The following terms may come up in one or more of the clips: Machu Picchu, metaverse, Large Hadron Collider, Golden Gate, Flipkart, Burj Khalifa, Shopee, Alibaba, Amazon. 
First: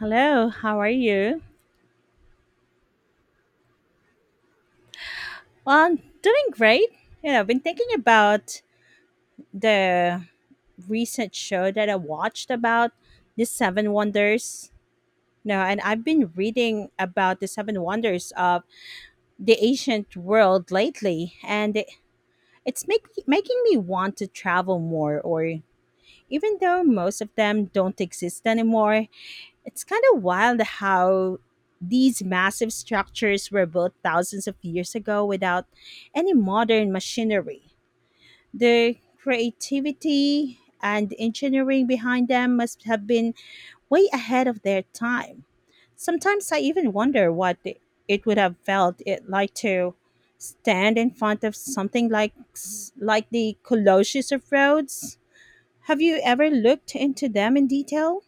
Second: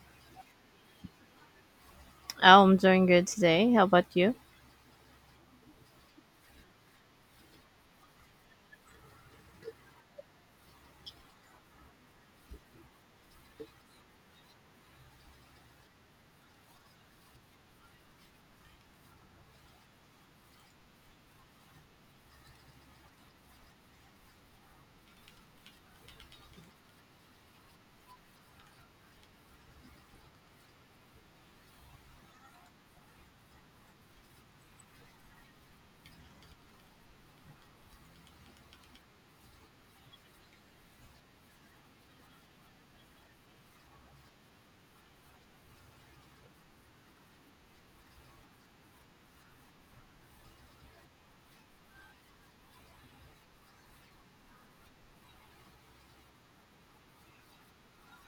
Hello, how are you? Oh, I'm doing good today. How about you? Well, I'm doing great. You know, I've been thinking about the recent show that I watched about the seven wonders. No, and I've been reading about the seven wonders of the ancient world lately, and it's making me want to travel more. Or even though most of them don't exist anymore, it's kind of wild how these massive structures were built thousands of years ago without any modern machinery. The creativity and engineering behind them must have been way ahead of their time. Sometimes I even wonder what it would have felt it like to stand in front of something like the Colossus of Rhodes. Have you ever looked into them in detail?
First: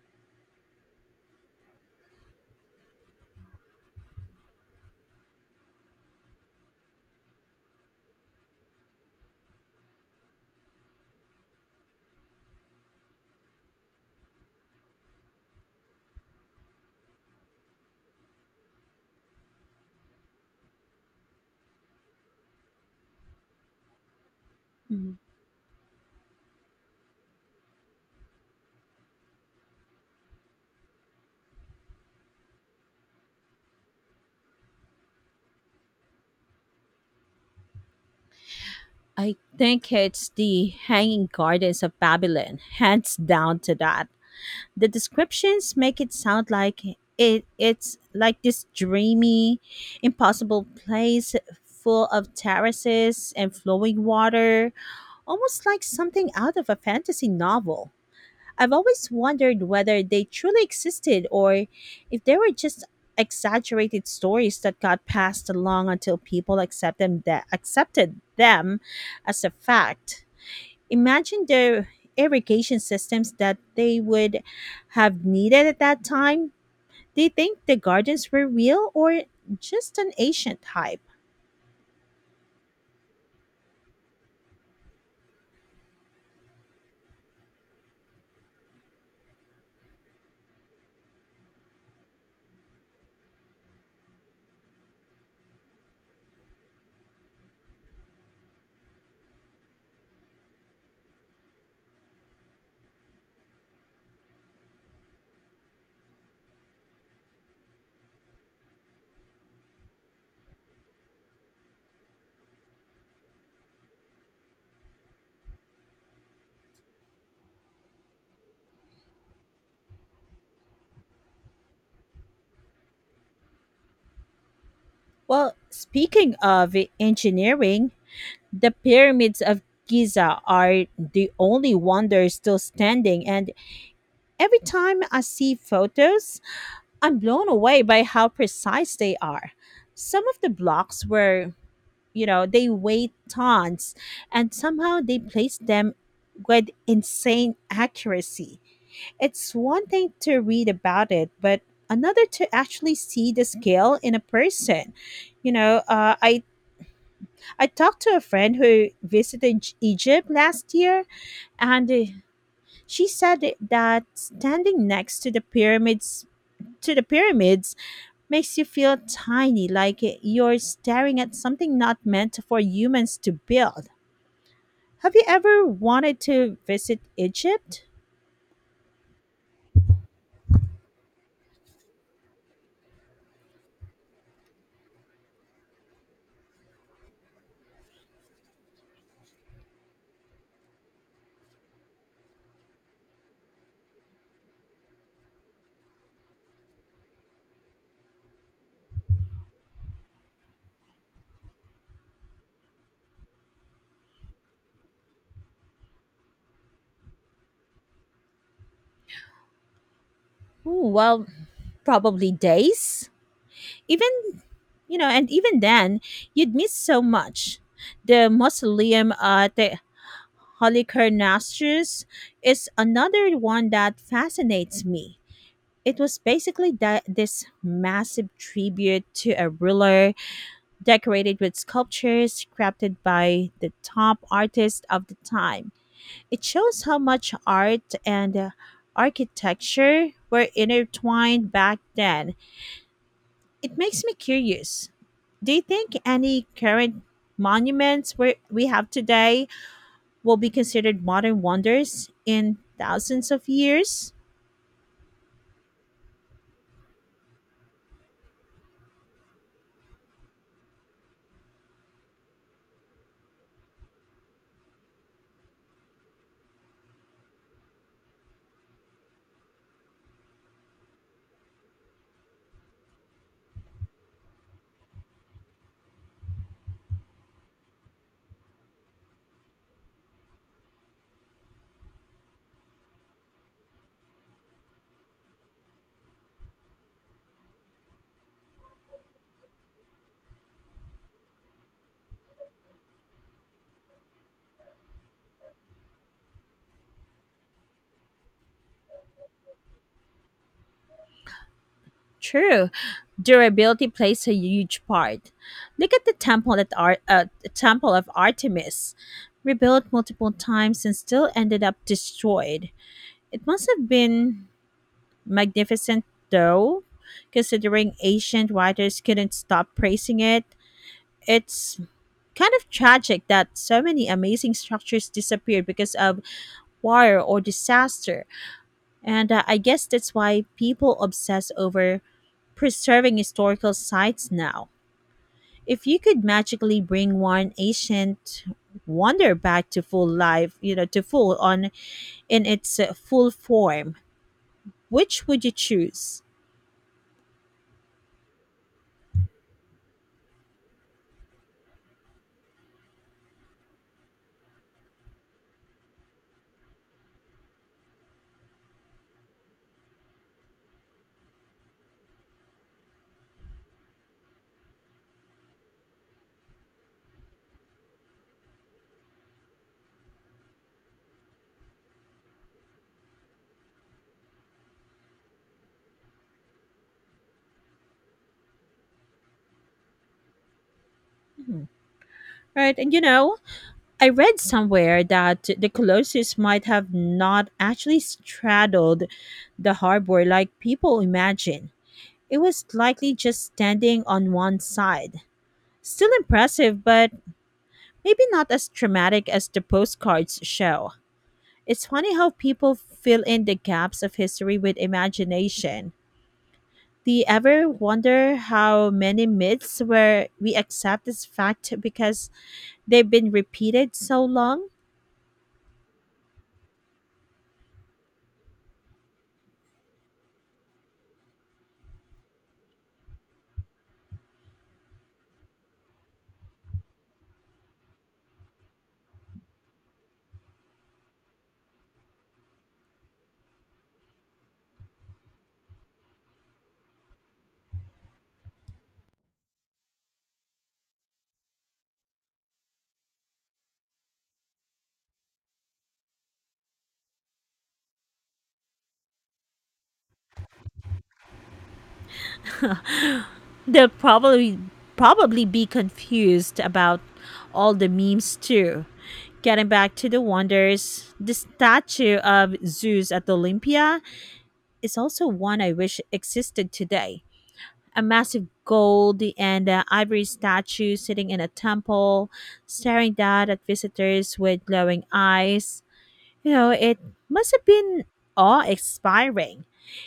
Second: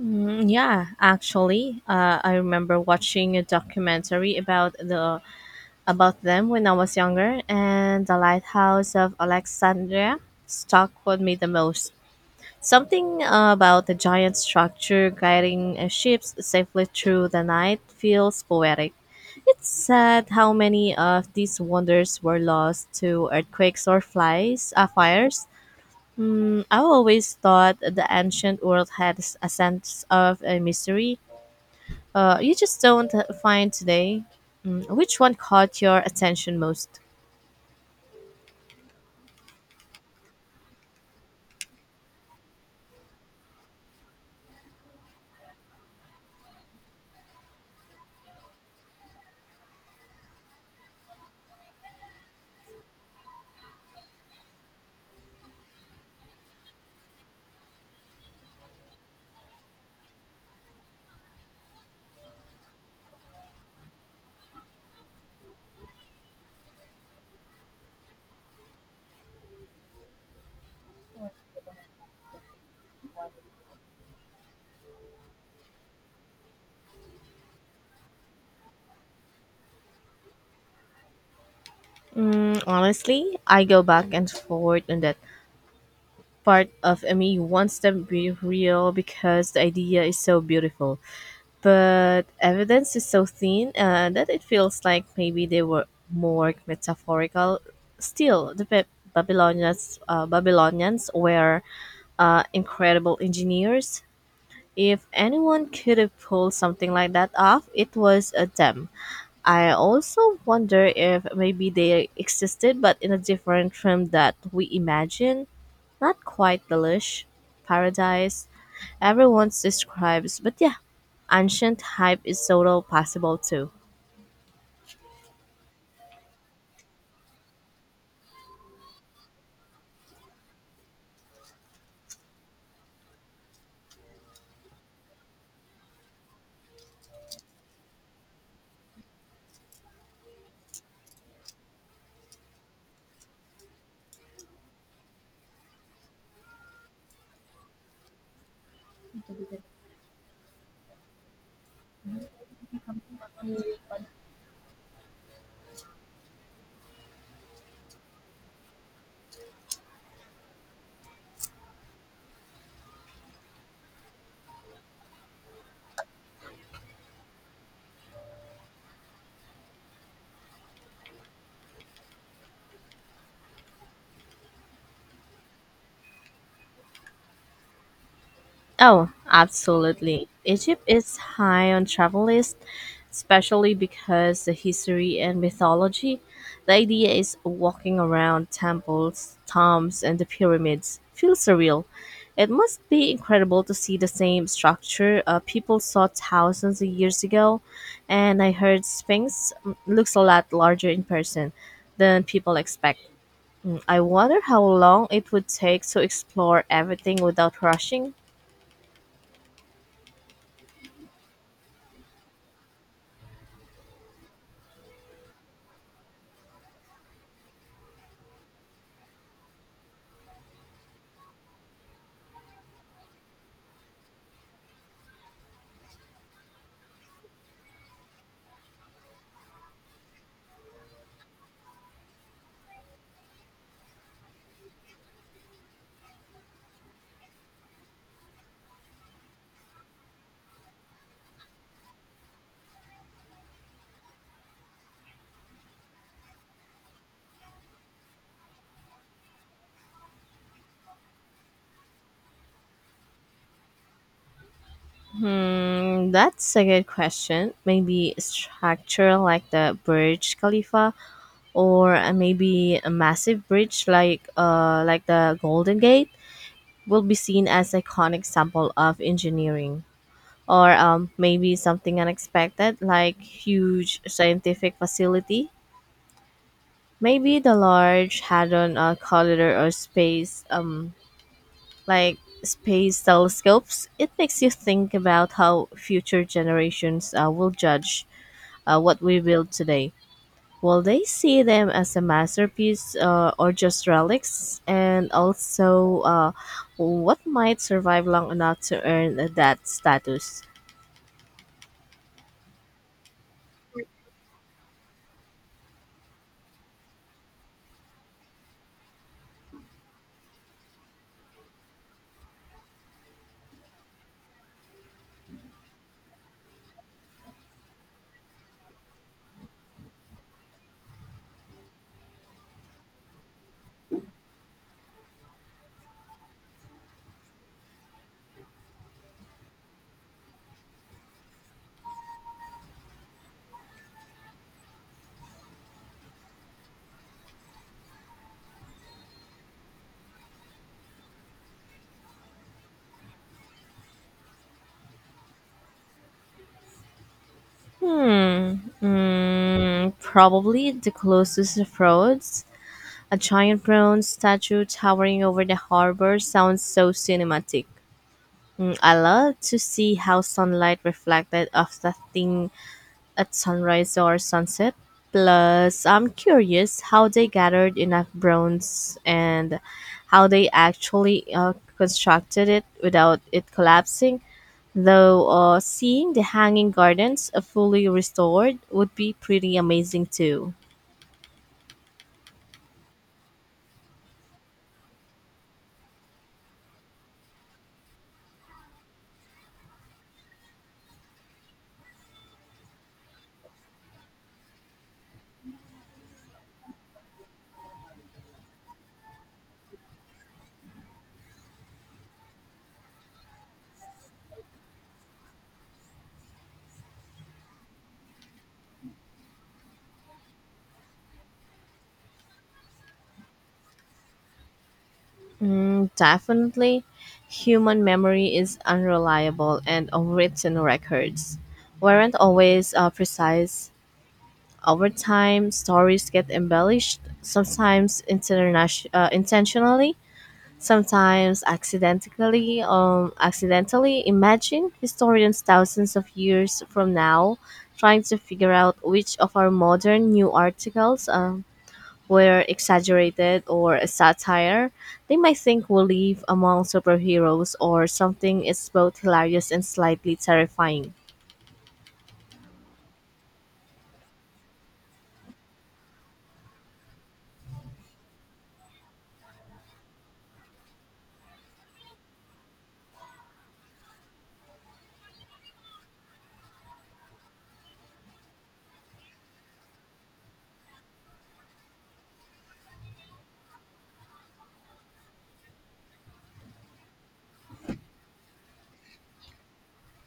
Yeah, actually, I remember watching a documentary about them when I was younger, and the lighthouse of Alexandria stuck with me the most. Something about the giant structure guiding ships safely through the night feels poetic. It's sad how many of these wonders were lost to earthquakes or fires. I always thought the ancient world had a sense of a mystery you just don't find today. Which one caught your attention most? I think it's the Hanging Gardens of Babylon, hands down to that. The descriptions make it sound like it's like this dreamy, impossible place full of terraces and flowing water, almost like something out of a fantasy novel. I've always wondered whether they truly existed or if they were just exaggerated stories that got passed along until people accepted them as a fact. Imagine the irrigation systems that they would have needed at that time. Do you think the gardens were real or just an ancient hype? Honestly, I go back and forth on that. Part of me wants them to be real because the idea is so beautiful, but evidence is so thin that it feels like maybe they were more metaphorical. Still, the Babylonians were incredible engineers. If anyone could have pulled something like that off, it was a them. I also wonder if maybe they existed but in a different realm that we imagine. Not quite the lush paradise everyone describes, but yeah, ancient hype is so possible too. Well, speaking of engineering, the pyramids of Giza are the only wonders still standing, and every time I see photos, I'm blown away by how precise they are. Some of the blocks were, they weigh tons and somehow they placed them with insane accuracy. It's one thing to read about it, but another to actually see the scale in a person. You know, I talked to a friend who visited Egypt last year and she said that standing next to the pyramids makes you feel tiny, like you're staring at something not meant for humans to build. Have you ever wanted to visit Egypt? Oh, absolutely. Egypt is high on travel list, especially because the history and mythology. The idea is walking around temples, tombs, and the pyramids. Feels surreal. It must be incredible to see the same structure people saw thousands of years ago, and I heard Sphinx looks a lot larger in person than people expect. I wonder how long it would take to explore everything without rushing. Ooh, well, probably days. Even, and even then, you'd miss so much. The mausoleum at the Halicarnassus is another one that fascinates me. It was basically that this massive tribute to a ruler decorated with sculptures crafted by the top artists of the time. It shows how much art and architecture were intertwined back then. It makes me curious. Do you think any current monuments where we have today will be considered modern wonders in thousands of years? Hmm, that's a good question. Maybe a structure like the Burj Khalifa, or maybe a massive bridge like the Golden Gate, will be seen as iconic example of engineering. Or maybe something unexpected like huge scientific facility. Maybe the large hadron collider or like space telescopes. It makes you think about how future generations will judge what we build today, will they see them as a masterpiece or just relics? And also, what might survive long enough to earn that status? True. Durability plays a huge part. Look at the temple of Artemis, rebuilt multiple times and still ended up destroyed. It must have been magnificent, though, considering ancient writers couldn't stop praising it. It's kind of tragic that so many amazing structures disappeared because of war or disaster, and I guess that's why people obsess over preserving historical sites now. If you could magically bring one ancient wonder back to full life, you know, to full on in its full form, which would you choose? Hmm. Probably the closest approach. A giant bronze statue towering over the harbor sounds so cinematic. I love to see how sunlight reflected off the thing at sunrise or sunset. Plus, I'm curious how they gathered enough bronze and how they actually constructed it without it collapsing. Though seeing the hanging gardens fully restored would be pretty amazing too. Mhm. Right. And you know, I read somewhere that the Colossus might have not actually straddled the harbor like people imagine. It was likely just standing on one side. Still impressive, but maybe not as dramatic as the postcards show. It's funny how people fill in the gaps of history with imagination. Do you ever wonder how many myths where we accept as fact because they've been repeated so long? Definitely, human memory is unreliable, and written records weren't always precise. Over time, stories get embellished, sometimes intentionally, sometimes accidentally. Accidentally, imagine historians thousands of years from now trying to figure out which of our modern new articles were exaggerated or a satire. They might think we live among superheroes or something is both hilarious and slightly terrifying. They'll probably be confused about all the memes too. Getting back to the wonders, the statue of Zeus at Olympia is also one I wish existed today. A massive gold and ivory statue sitting in a temple, staring down at visitors with glowing eyes. You know, it must have been awe inspiring.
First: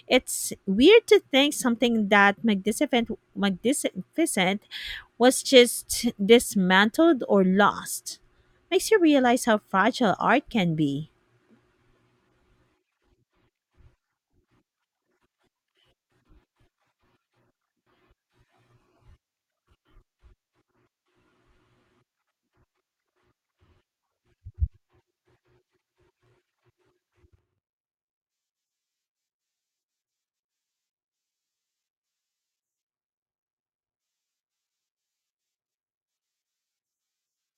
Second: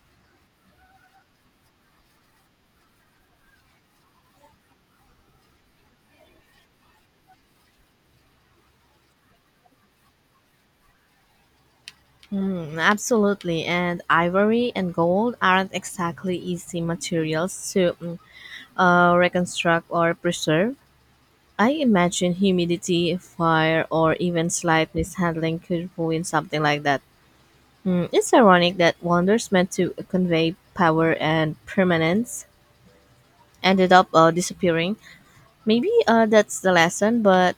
It's weird to think something that magnificent was just dismantled or lost. Makes you realize how fragile art can be. Absolutely, and ivory and gold aren't exactly easy materials to reconstruct or preserve. I imagine humidity, fire, or even slight mishandling could ruin something like that. It's ironic that wonders meant to convey power and permanence ended up disappearing. Maybe that's the lesson, but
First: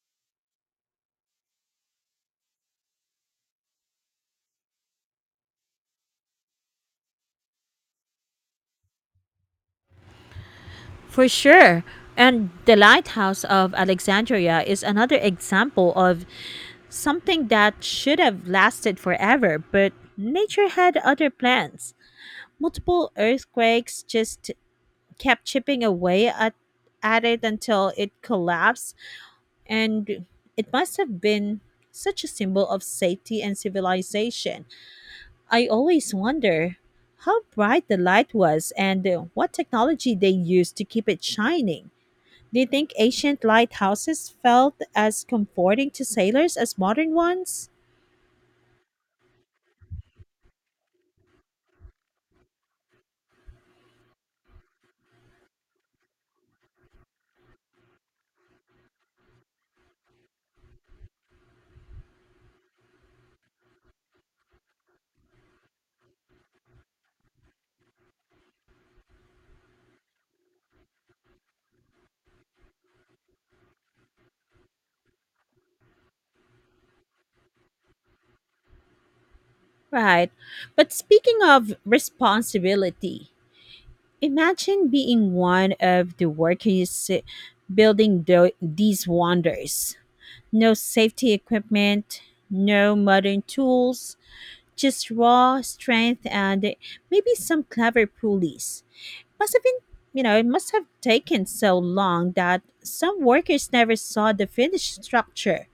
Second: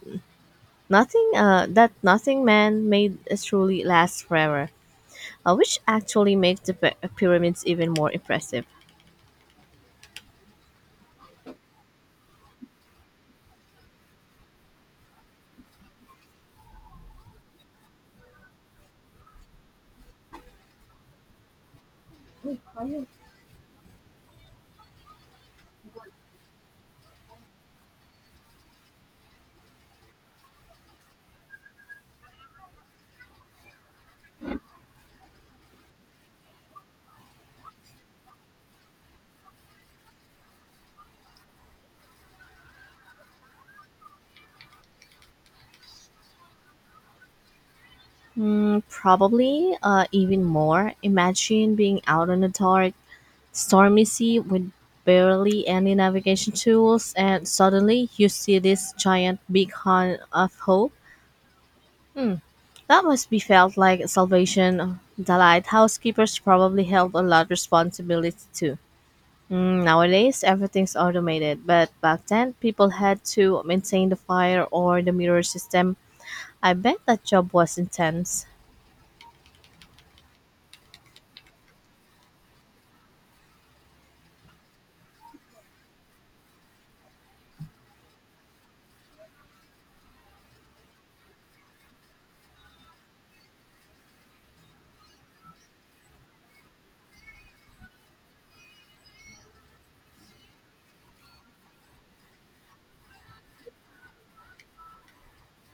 nothing that nothing man made truly lasts forever. Which actually makes the pyramids even more impressive. For sure. And the Lighthouse of Alexandria is another example of something that should have lasted forever, but nature had other plans. Multiple earthquakes just kept chipping away at it until it collapsed, and it must have been such a symbol of safety and civilization. I always wonder how bright the light was and what technology they used to keep it shining. Do you think ancient lighthouses felt as comforting to sailors as modern ones? Probably even more. Imagine being out on a dark, stormy sea with barely any navigation tools, and suddenly you see this giant beacon of hope. Hmm, that must be felt like salvation. The lighthouse keepers probably held a lot of responsibility too. Nowadays, everything's automated, but back then, people had to maintain the fire or the mirror system. I bet that job was intense. Right. But speaking of responsibility, imagine being one of the workers building these wonders. No safety equipment, no modern tools, just raw strength and maybe some clever pulleys. Must have been, you know, it must have taken so long that some workers never saw the finished structure.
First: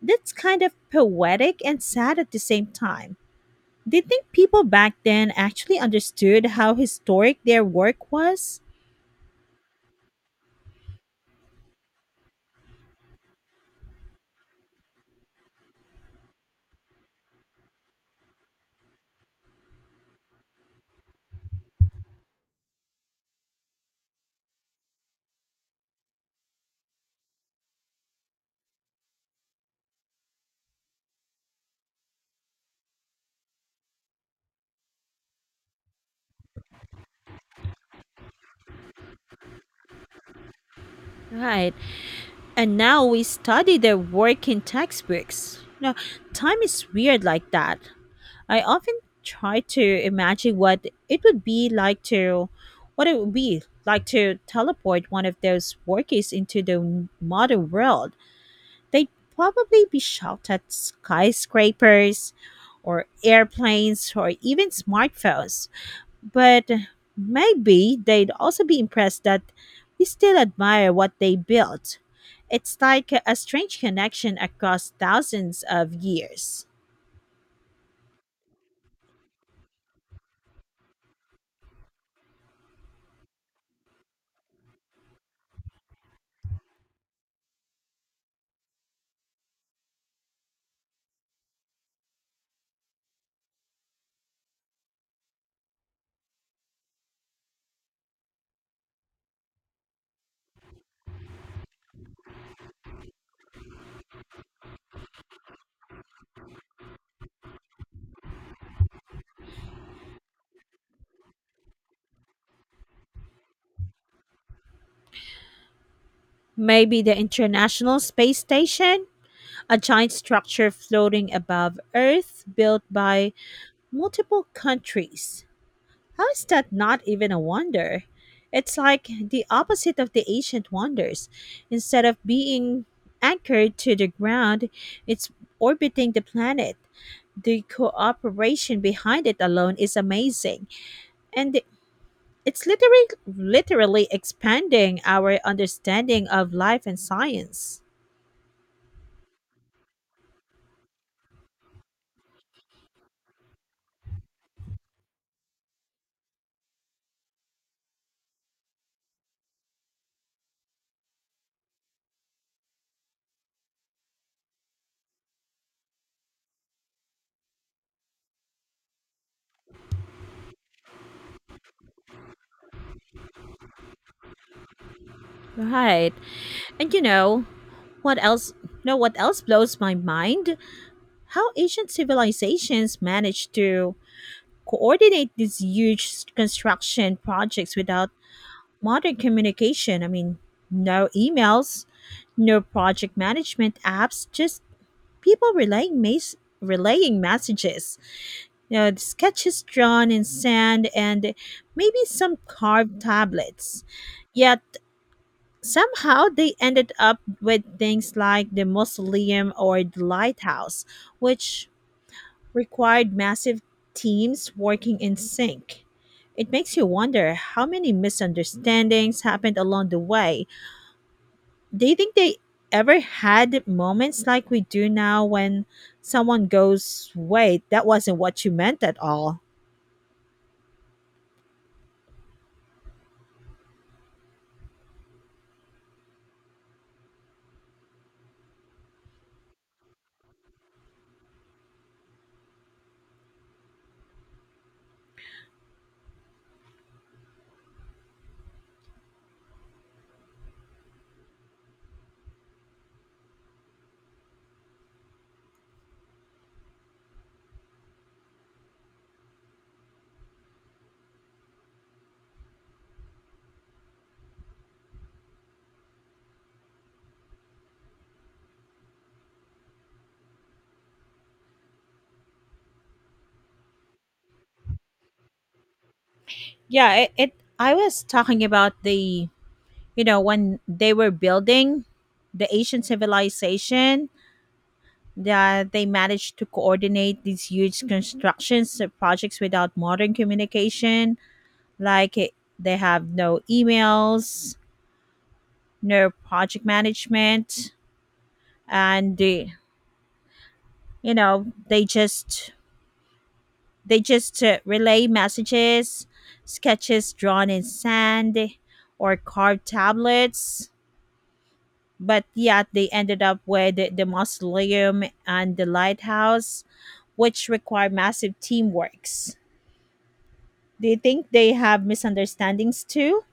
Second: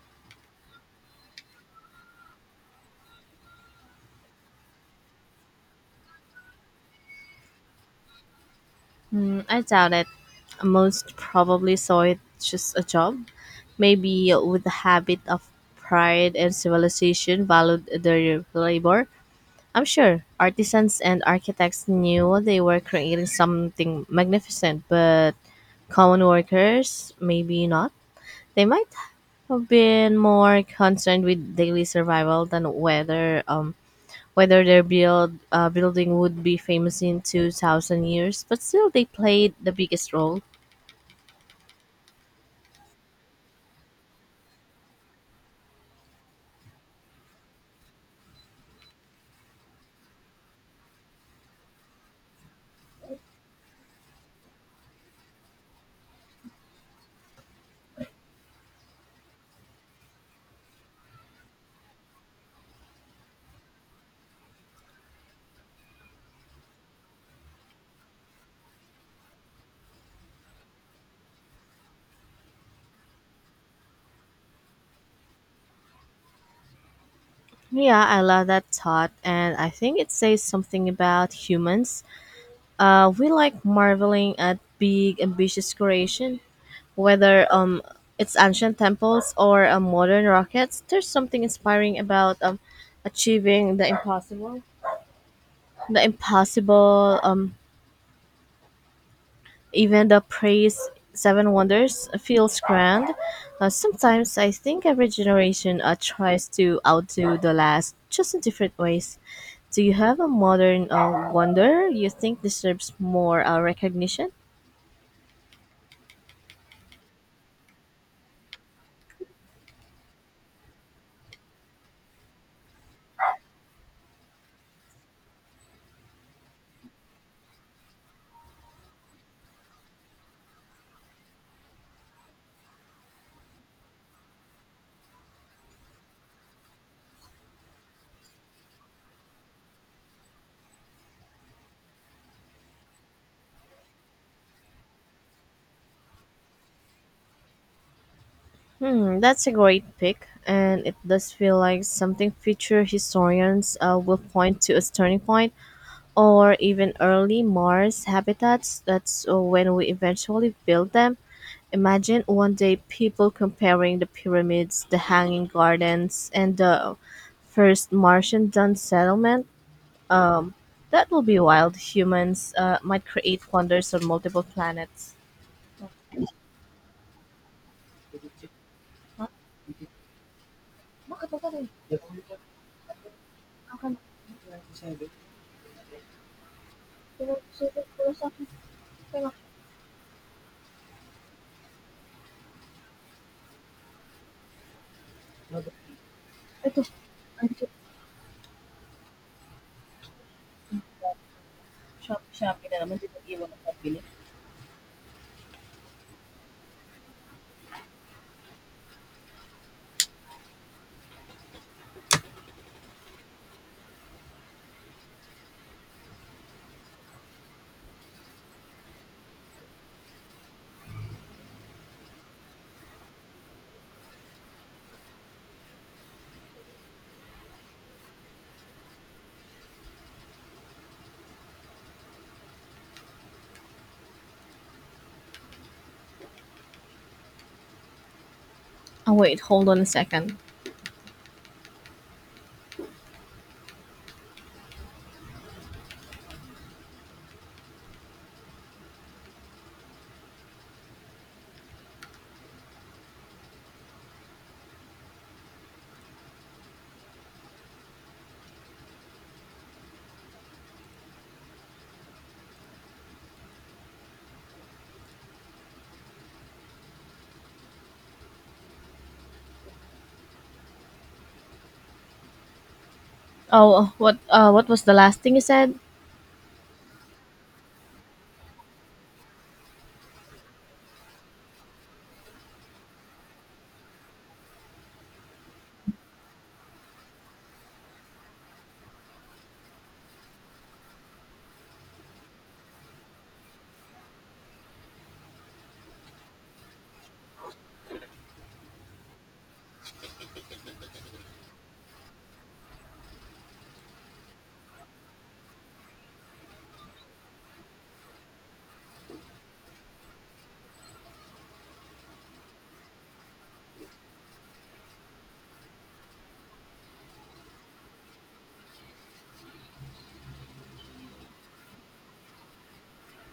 That's kind of poetic and sad at the same time. Do you think people back then actually understood how historic their work was? I doubt it. Most probably saw it just a job, maybe with a habit of pride and civilization valued their labor. I'm sure artisans and architects knew they were creating something magnificent, but common workers, maybe not. They might have been more concerned with daily survival than whether their building would be famous in 2000 years, but still they played the biggest role. Right. And now we study their work in textbooks. You know, time is weird like that. I often try to imagine what it would be like to teleport one of those workers into the modern world. They'd probably be shot at skyscrapers or airplanes or even smartphones. But maybe they'd also be impressed that we still admire what they built. It's like a strange connection across thousands of years. Yeah, I love that thought, and I think it says something about humans. We like marveling at big ambitious creation, whether it's ancient temples or modern rockets. There's something inspiring about achieving the impossible. Even the praise Seven Wonders feels grand. Sometimes I think every generation tries to outdo the last, just in different ways. Do you have a modern wonder you think deserves more recognition? Maybe the International Space Station, a giant structure floating above Earth built by multiple countries. How is that not even a wonder? It's like the opposite of the ancient wonders. Instead of being anchored to the ground, it's orbiting the planet. The cooperation behind it alone is amazing. And it's literally expanding our understanding of life and science. Hmm, that's a great pick, and it does feel like something future historians will point to as turning point, or even early Mars habitats. That's when we eventually build them. Imagine one day people comparing the pyramids, the hanging gardens, and the first Martian done settlement. Um, that will be wild. Humans might create wonders on multiple planets. Right. And you know, what else? No, what else blows my mind? How ancient civilizations managed to coordinate these huge construction projects without modern communication. I mean, no emails, no project management apps, just people relaying relaying messages. You know, the sketches drawn in sand and maybe Shop, some shop, ina naman. carved tablets. Yet somehow they ended up with things like the mausoleum or the lighthouse, which required massive teams working in sync. It makes you wonder how many misunderstandings happened along the way. Do you think they ever had moments like we do now when someone goes, wait, that wasn't what you meant at all? Oh wait, hold on a second. Oh, what was the last thing you said? Yeah, it I was talking about when they were building the ancient civilization, that they managed to coordinate these huge constructions projects without modern communication. Like they have no emails, no project management, and they, you know they just relay messages, sketches drawn in sand, or carved tablets. But yet they ended up with the mausoleum and the lighthouse, which require massive teamworks. Do you think they have misunderstandings too?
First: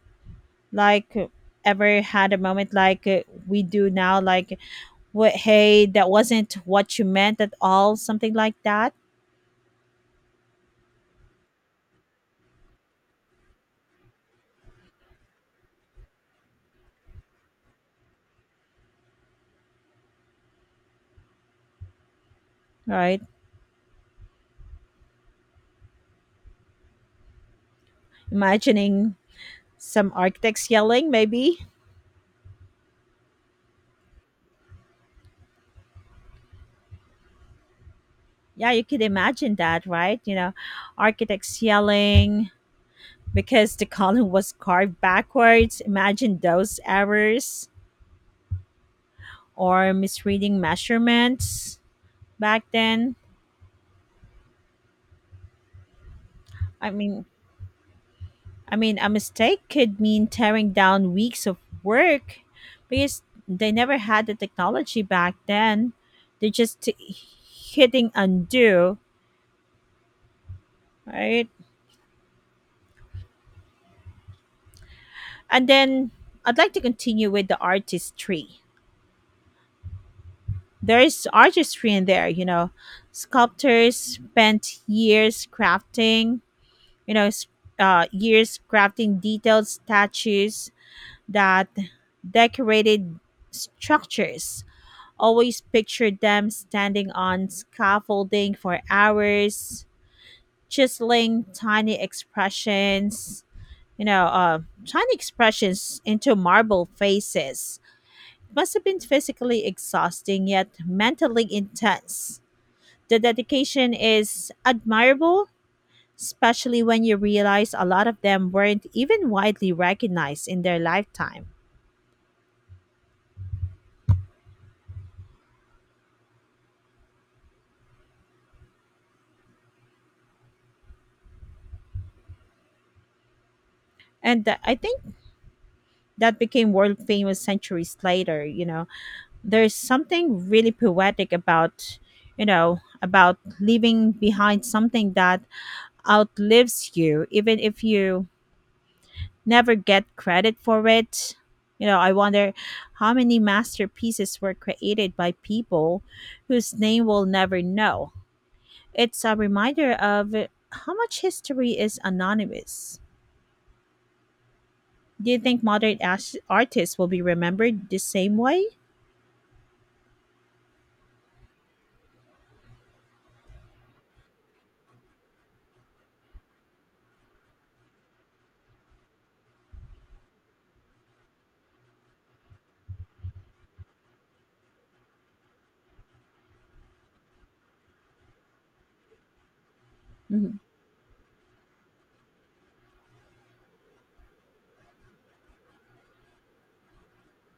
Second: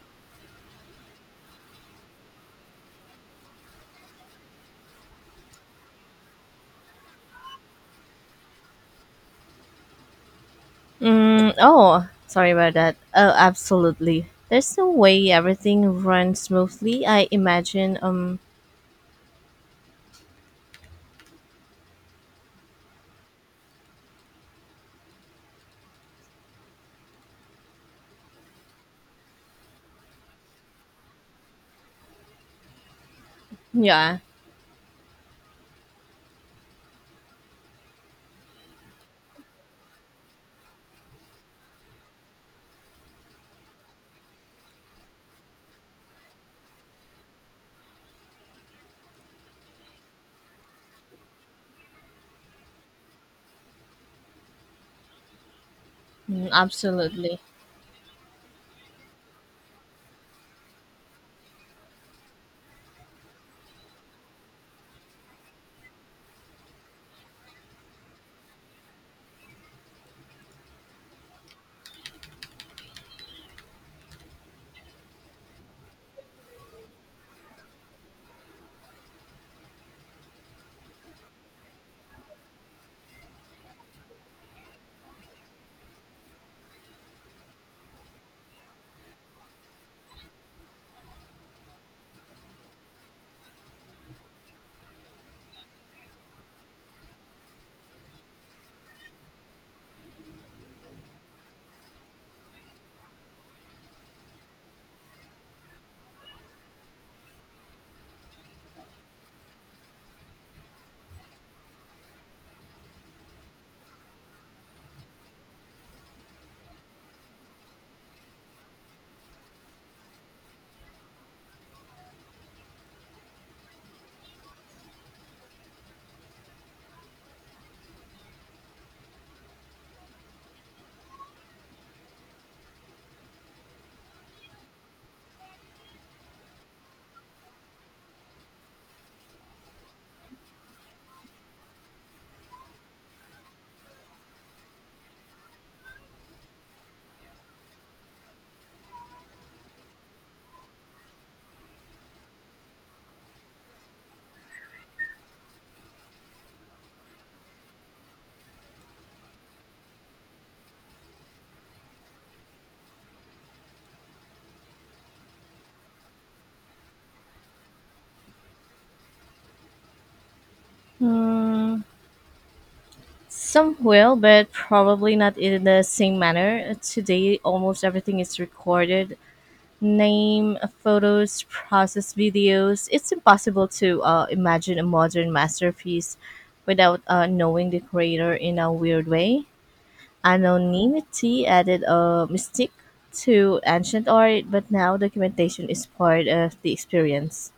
Like ever had a moment like we do now, like, wait, hey, that wasn't what you meant at all, something like that, Oh, sorry about that. Oh, absolutely. There's no way everything runs smoothly. I imagine. Right? Imagining some architects yelling, maybe. Yeah, Yeah, you could imagine that, right? You know, architects yelling because the column was carved backwards. Imagine those errors or misreading measurements back then. mm, I mean, absolutely. I mean, a mistake could mean tearing down weeks of work because they never had the technology back then. They are just hitting undo, right? And then I'd like to continue with the artistry. There's artistry in there, you know. Sculptors spent years crafting, you know, s- years crafting detailed statues that decorated structures. Always pictured them standing on scaffolding for hours, chiseling tiny you know, uh, expressions into marble faces. Must have been physically exhausting, yet mentally intense. The dedication is admirable, especially when you realize a lot of them weren't even widely recognized in their lifetime. And I think that became world famous centuries later, you know. There's something really poetic about you know about leaving behind something that outlives you even if you never get credit for it. I wonder how many masterpieces were created by people whose name we'll never know. It's a reminder of how much history is anonymous. Do you think modern artists will be remembered the same way? Hmm. Some will, but probably not in the same manner. Today, almost everything is recorded: name, photos, process videos. It's impossible to imagine a modern masterpiece without knowing the creator in a weird way. Mhm. Anonymity added a mystique to ancient art, but now documentation is part of the experience.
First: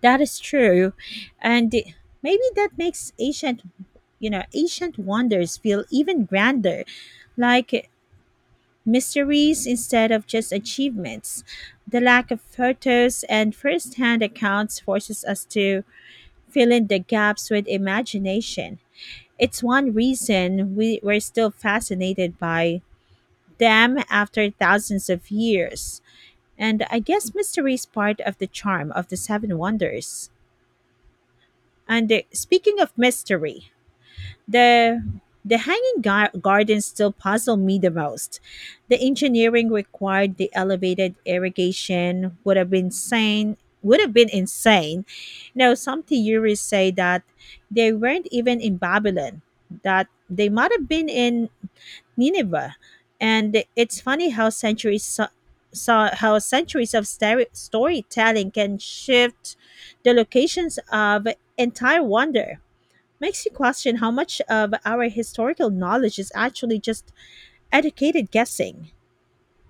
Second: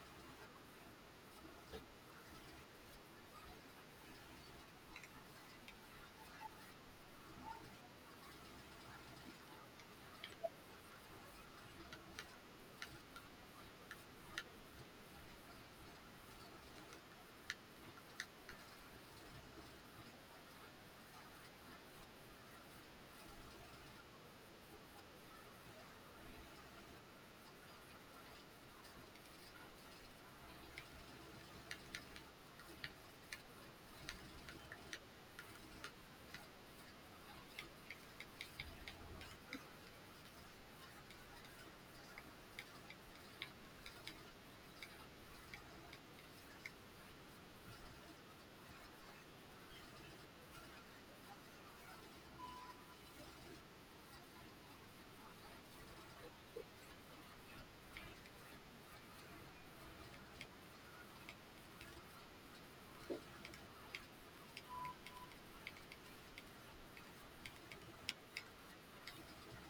That is true. And maybe that makes ancient wonders feel even grander, like mysteries instead of just achievements. The lack of photos and first-hand accounts forces us to fill in the gaps with imagination. It's one reason we're still fascinated by them after thousands of years. And I guess mystery is part of the charm of the Seven Wonders. And speaking of mystery, the the hanging gardens still puzzle me the most. The engineering required the elevated irrigation would have been insane. Now some theories say that they weren't even in Babylon, that they might have been in Nineveh. And it's funny how centuries of storytelling can shift the locations of entire wonder makes you question how much of our historical knowledge is actually just educated guessing.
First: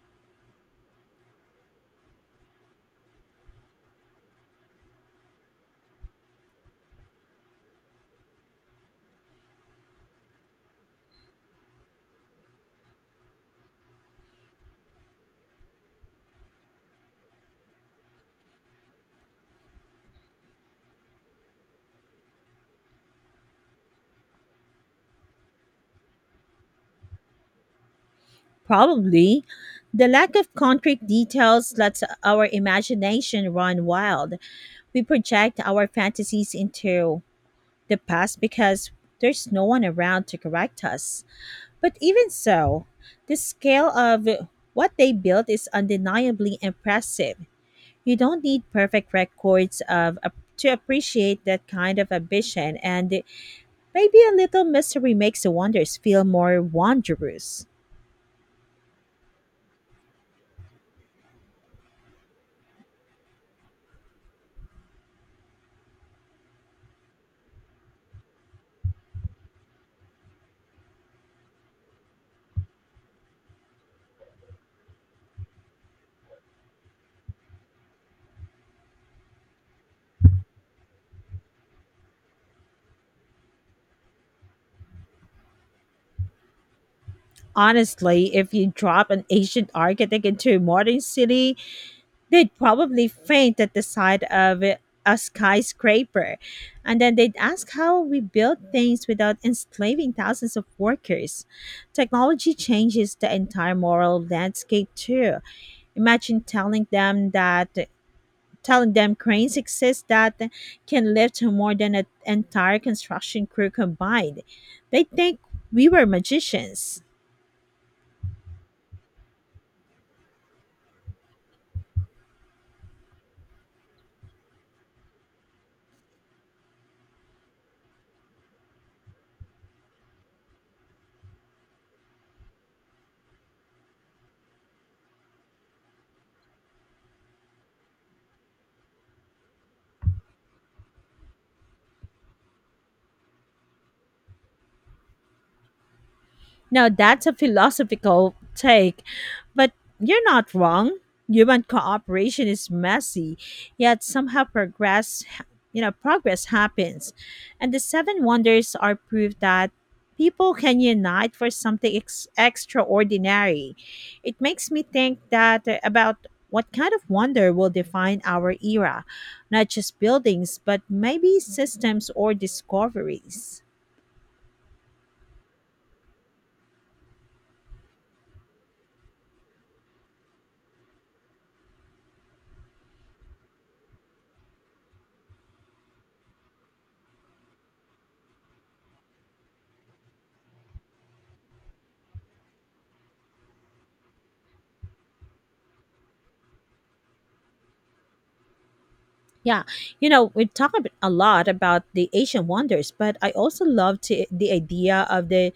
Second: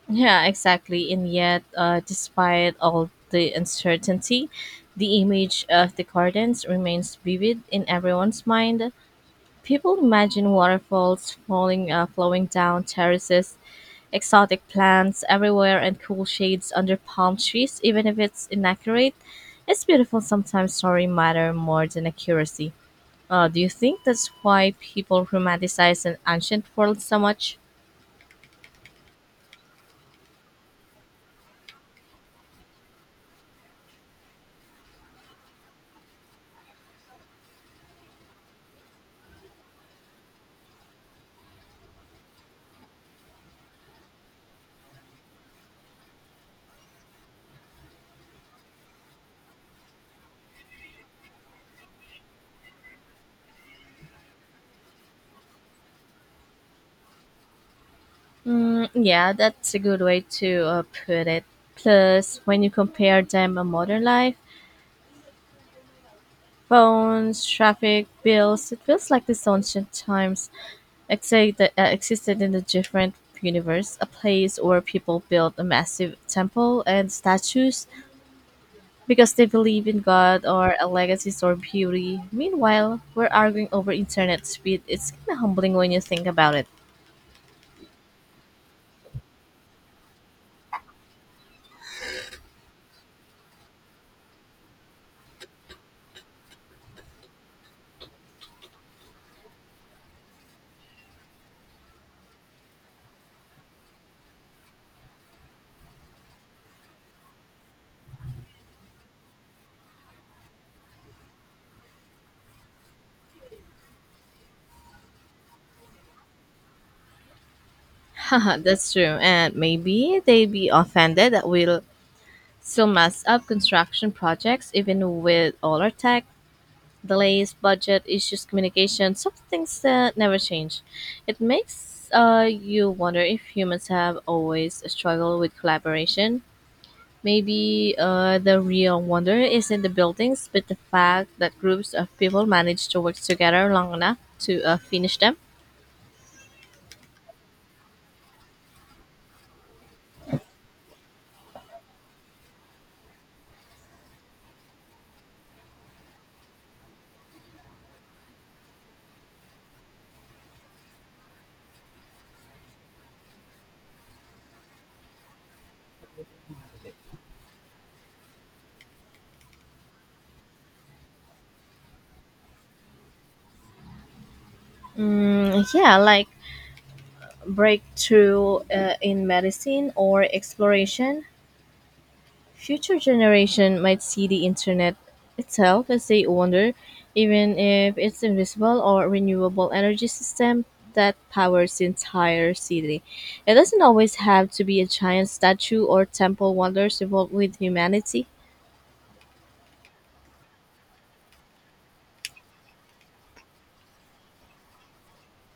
Yeah, exactly. And yet, despite all the uncertainty, the image of the gardens remains vivid in everyone's mind. People imagine waterfalls flowing down terraces, exotic plants everywhere, and cool shades under palm trees. Even if it's inaccurate, it's beautiful. Sometimes story matter more than accuracy. Do you think that's why people romanticize an ancient world so much? Probably, the lack of concrete details lets our imagination run wild. We project our fantasies into the past because there's no one around to correct us. But even so, the scale of what they built is undeniably impressive. You don't need perfect records of to appreciate that kind of ambition and maybe a little mystery makes the wonders feel more wondrous. Yeah, that's a good way to put it. Plus, when you compare them a modern life, phones, traffic, bills, it feels like these ancient times existed in a different universe, a place where people built a massive temple and statues because they believe in God or a legacy or beauty. Meanwhile, we're arguing over internet speed. It's kind of humbling when you think about it. Honestly, if you drop an ancient architect into a modern city, they'd probably faint at the sight of a skyscraper. And then they'd ask how we build things without enslaving thousands of workers. Technology changes the entire moral landscape, too. Imagine telling them that Telling them cranes exist that can lift more than an entire construction crew combined. They think we were magicians. Haha, that's true. And maybe they'd be offended that we so messed up construction projects, even with all our tech, delays, budget issues, communication, some things that never change. It makes you wonder if humans have always struggled with collaboration. Maybe the real wonder isn't the buildings, but the fact that groups of people manage to work together long enough to finish them. Now, that's a philosophical take, but you're not wrong. Human cooperation is messy, yet somehow progress happens. And the seven wonders are proof that people can unite for something extraordinary. It makes me think that about what kind of wonder will define our era, not just buildings, but maybe systems or discoveries. Yeah, like breakthrough in medicine or exploration. Future generation might see the internet itself as a wonder, even if it's invisible or renewable energy system that powers the entire city. It doesn't always have to be a giant statue or temple wonders evolve with humanity. Yeah, you know, we talk a lot about the Asian wonders, but I also love the idea of the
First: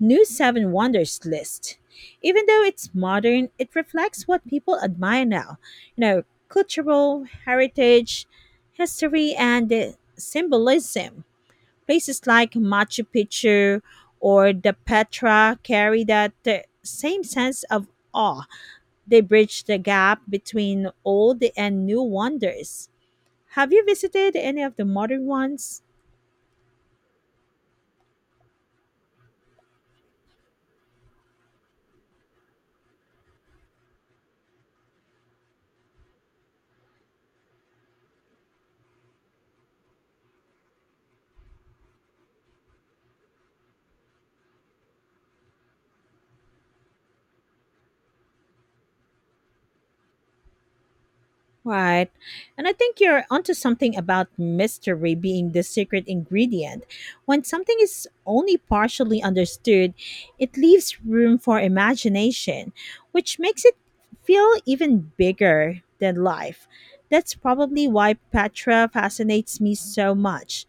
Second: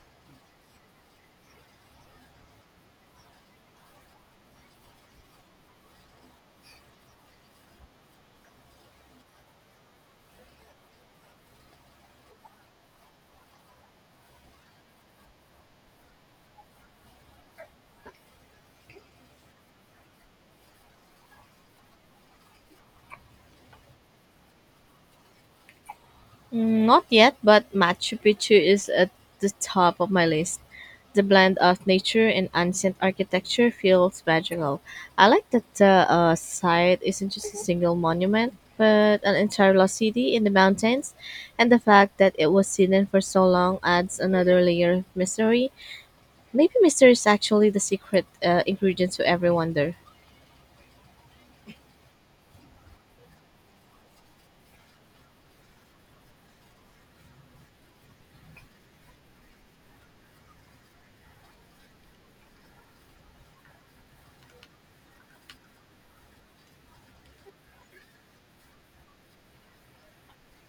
new seven wonders list. Even though it's modern, it reflects what people admire now. You know, cultural heritage, history, and the symbolism. Places like Machu Picchu or the Petra carry that same sense of awe. They bridge the gap between old and new wonders. Have you visited any of the modern ones? Not yet, but Machu Picchu is at the top of my list. The blend of nature and ancient architecture feels magical. I like that the site isn't just a single monument, but an entire lost city in the mountains, and the fact that it was hidden for so long adds another layer of mystery. Maybe mystery is actually the secret ingredient to every wonder. Right. And I think you're onto something about mystery being the secret ingredient. When something is only partially understood, it leaves room for imagination, which makes it feel even bigger than life. That's probably why Petra fascinates me so much.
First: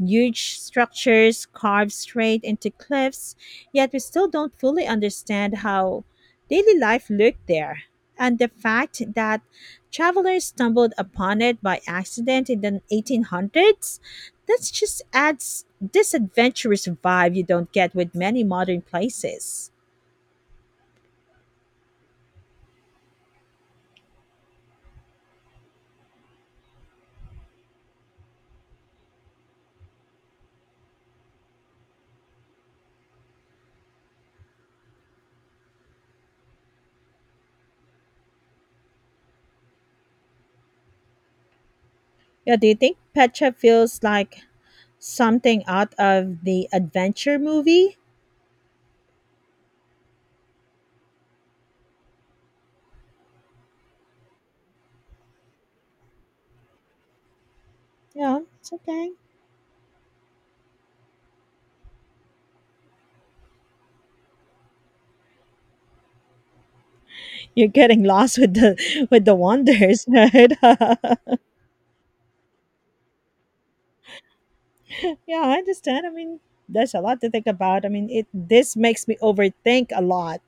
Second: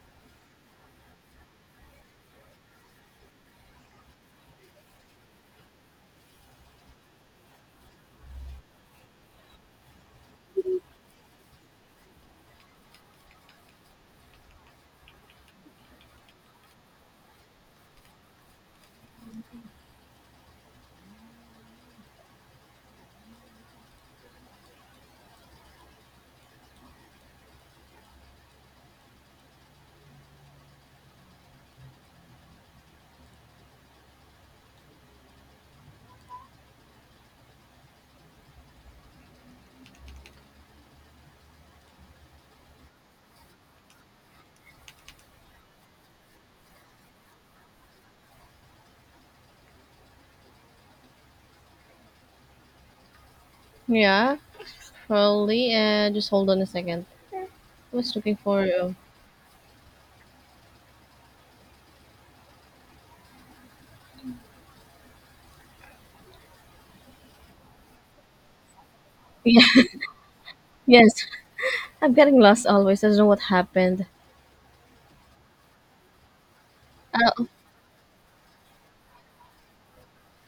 Huge structures carved straight into cliffs, yet we still don't fully understand how daily life looked there. And the fact that travelers stumbled upon it by accident in the 1800s. That just adds this adventurous vibe you don't get with many modern places. Yeah, do you think Petra feels like something out of the adventure movie? Yeah, probably. Just hold on a second. I was looking Yeah, for. it's okay. You're getting lost with the Yeah. wonders, right? Yeah, Yes. I'm getting lost always. I don't know what happened. I understand. I mean, there's a lot Uh, to think about. I mean, it this makes me overthink a lot.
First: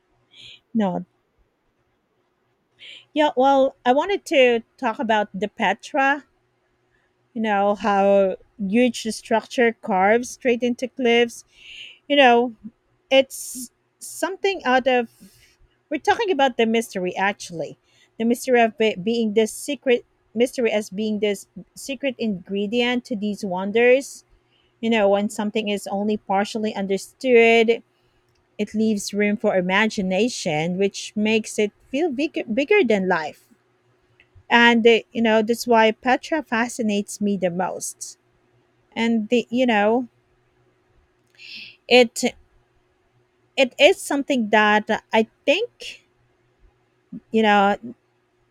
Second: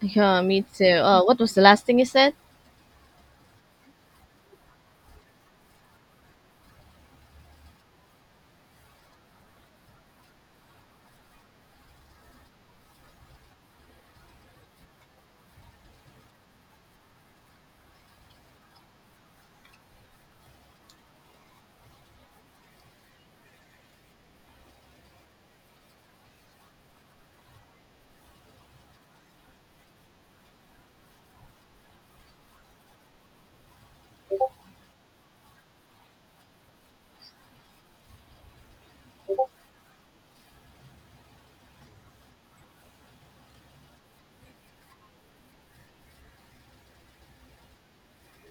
yeah, me too. No. What was the last thing you said? Yeah, well, I wanted to talk about the Petra, you know, how huge structure carves straight into cliffs, you know, it's something out of, we're talking about the mystery actually, the mystery as being this secret ingredient to these wonders, you know, when something is only partially understood it leaves room for imagination which makes it feel bigger than life. And that's why Petra fascinates me the most. And the you know it It is something that i think you know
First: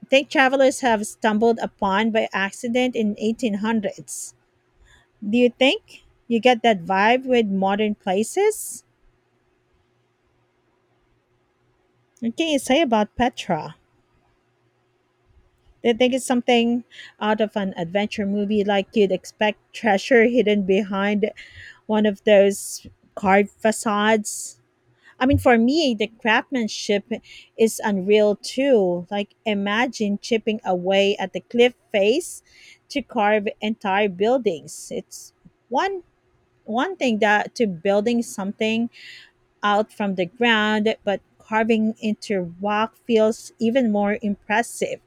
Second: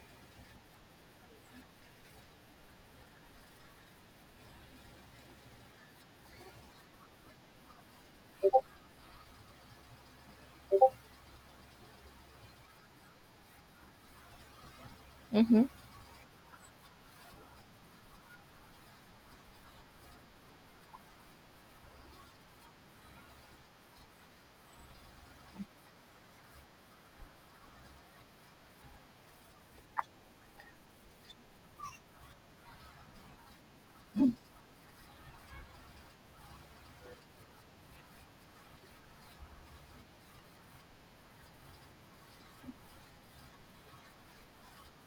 I think travelers have stumbled upon by accident in 1800s. Do you think you get that vibe with modern places? What can you say about Petra? Mm-hmm. Do you think it's something out of an adventure movie, like you'd expect treasure hidden behind one of those carved facades? I mean, for me, the craftsmanship is unreal too. Like, imagine chipping away at the cliff face to carve entire buildings. It's one one thing that to building something out from the ground, but carving into rock feels even more impressive.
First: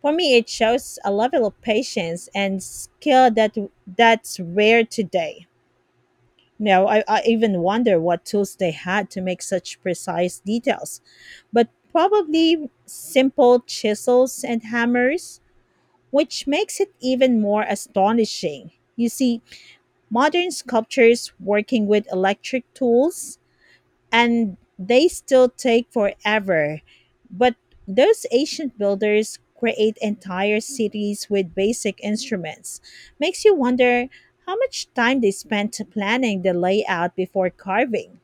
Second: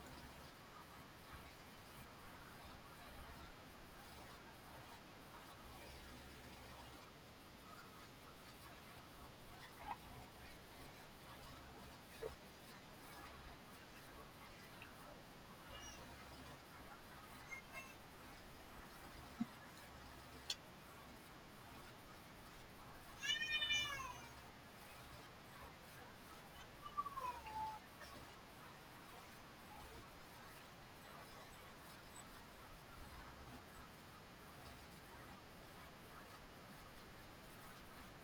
For me, it shows a level of patience and skill that that's rare today. Now, I even wonder what tools they had to make such precise details, but probably simple chisels and hammers, which makes it even more astonishing. You see, modern sculptors working with electric tools and they still take forever. But those ancient builders create entire cities with basic instruments. Makes you wonder how much time they spent planning the layout before carving.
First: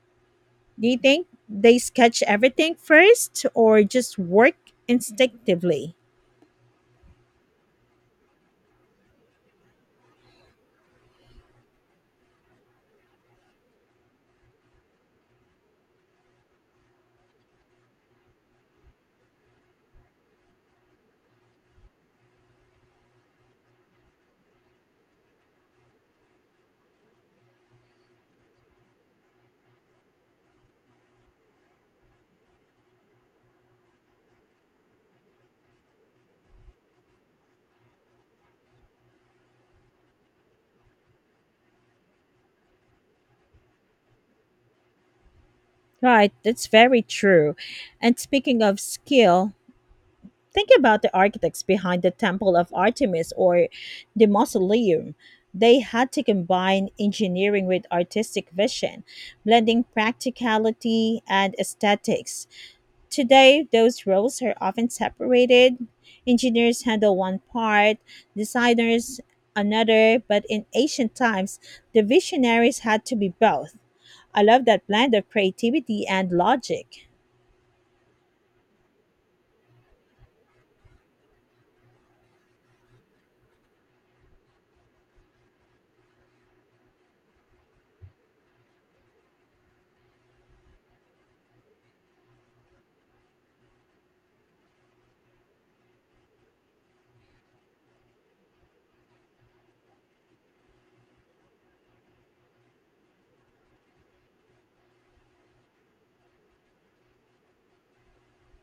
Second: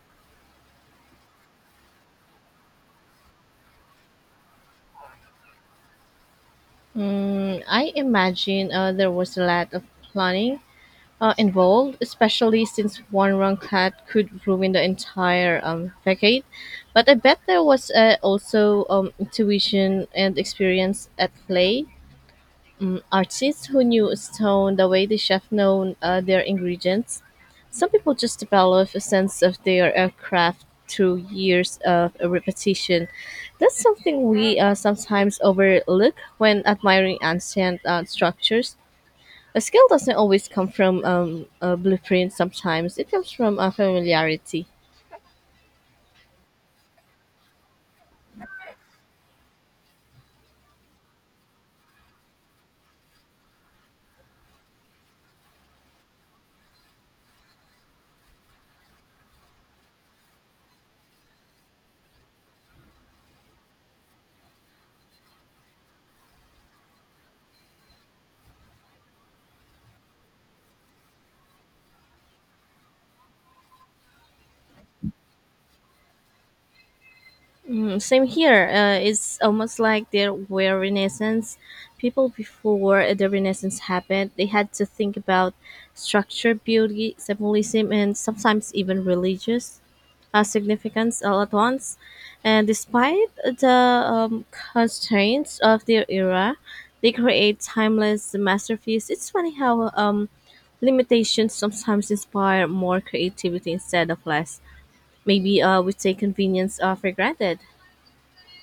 Do you think they sketch everything first or just work instinctively? I imagine there was a lot of planning involved, especially since one wrong cut could ruin the entire decade. But I bet there was also intuition and experience at play. Artists who knew Stone the way the chef known their ingredients. Some people just develop a sense of their craft through years of repetition. That's something we sometimes overlook when admiring ancient structures. A skill doesn't always come from a blueprint. Sometimes it comes from a familiarity. Right, that's very true. And speaking of skill, think about the architects behind the Temple of Artemis or the Mausoleum. They had to combine engineering with artistic vision, blending practicality and aesthetics. Today, those roles are often separated. Engineers handle one part, designers another, but in ancient times, the visionaries had to be both. I love that blend of creativity and logic. Same here. It's almost like there were Renaissance people before the Renaissance happened. They had to think about structure, beauty, symbolism, and sometimes even religious significance all at once. And despite the um, constraints of their era, they create timeless masterpieces. It's funny how limitations sometimes inspire more creativity instead of less. Maybe we take convenience for granted.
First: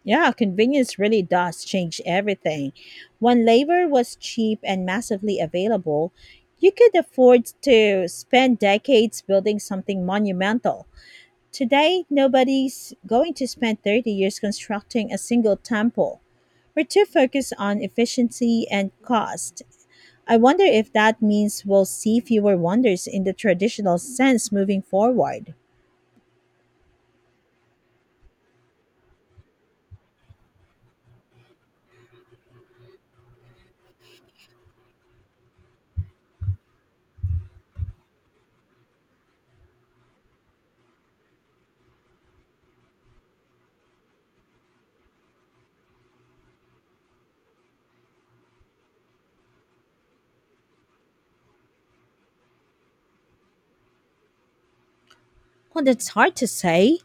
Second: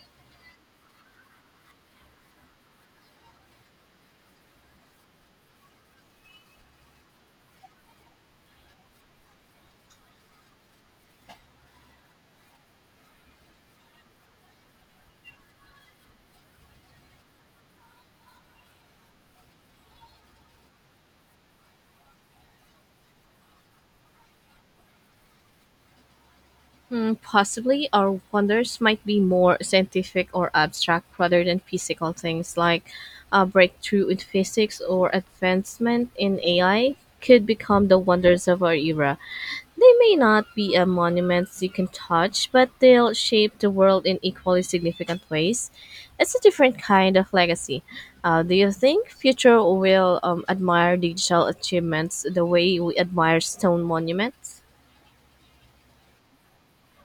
Yeah, convenience really does change everything. When labor was cheap and massively available, you could afford to spend decades building something monumental. Today, nobody's going to spend 30 years constructing a single temple. We're too focused on efficiency and cost. I wonder if that means we'll see fewer wonders in the traditional sense moving forward. Hmm, possibly our wonders might be more scientific or abstract rather than physical things like a breakthrough in physics or advancement in AI could become the wonders of our era. They may not be a monuments you can touch, but they'll shape the world in equally significant ways. It's a different kind of legacy. Do you think future will admire digital achievements the way we admire stone monuments? Well, that's hard to say.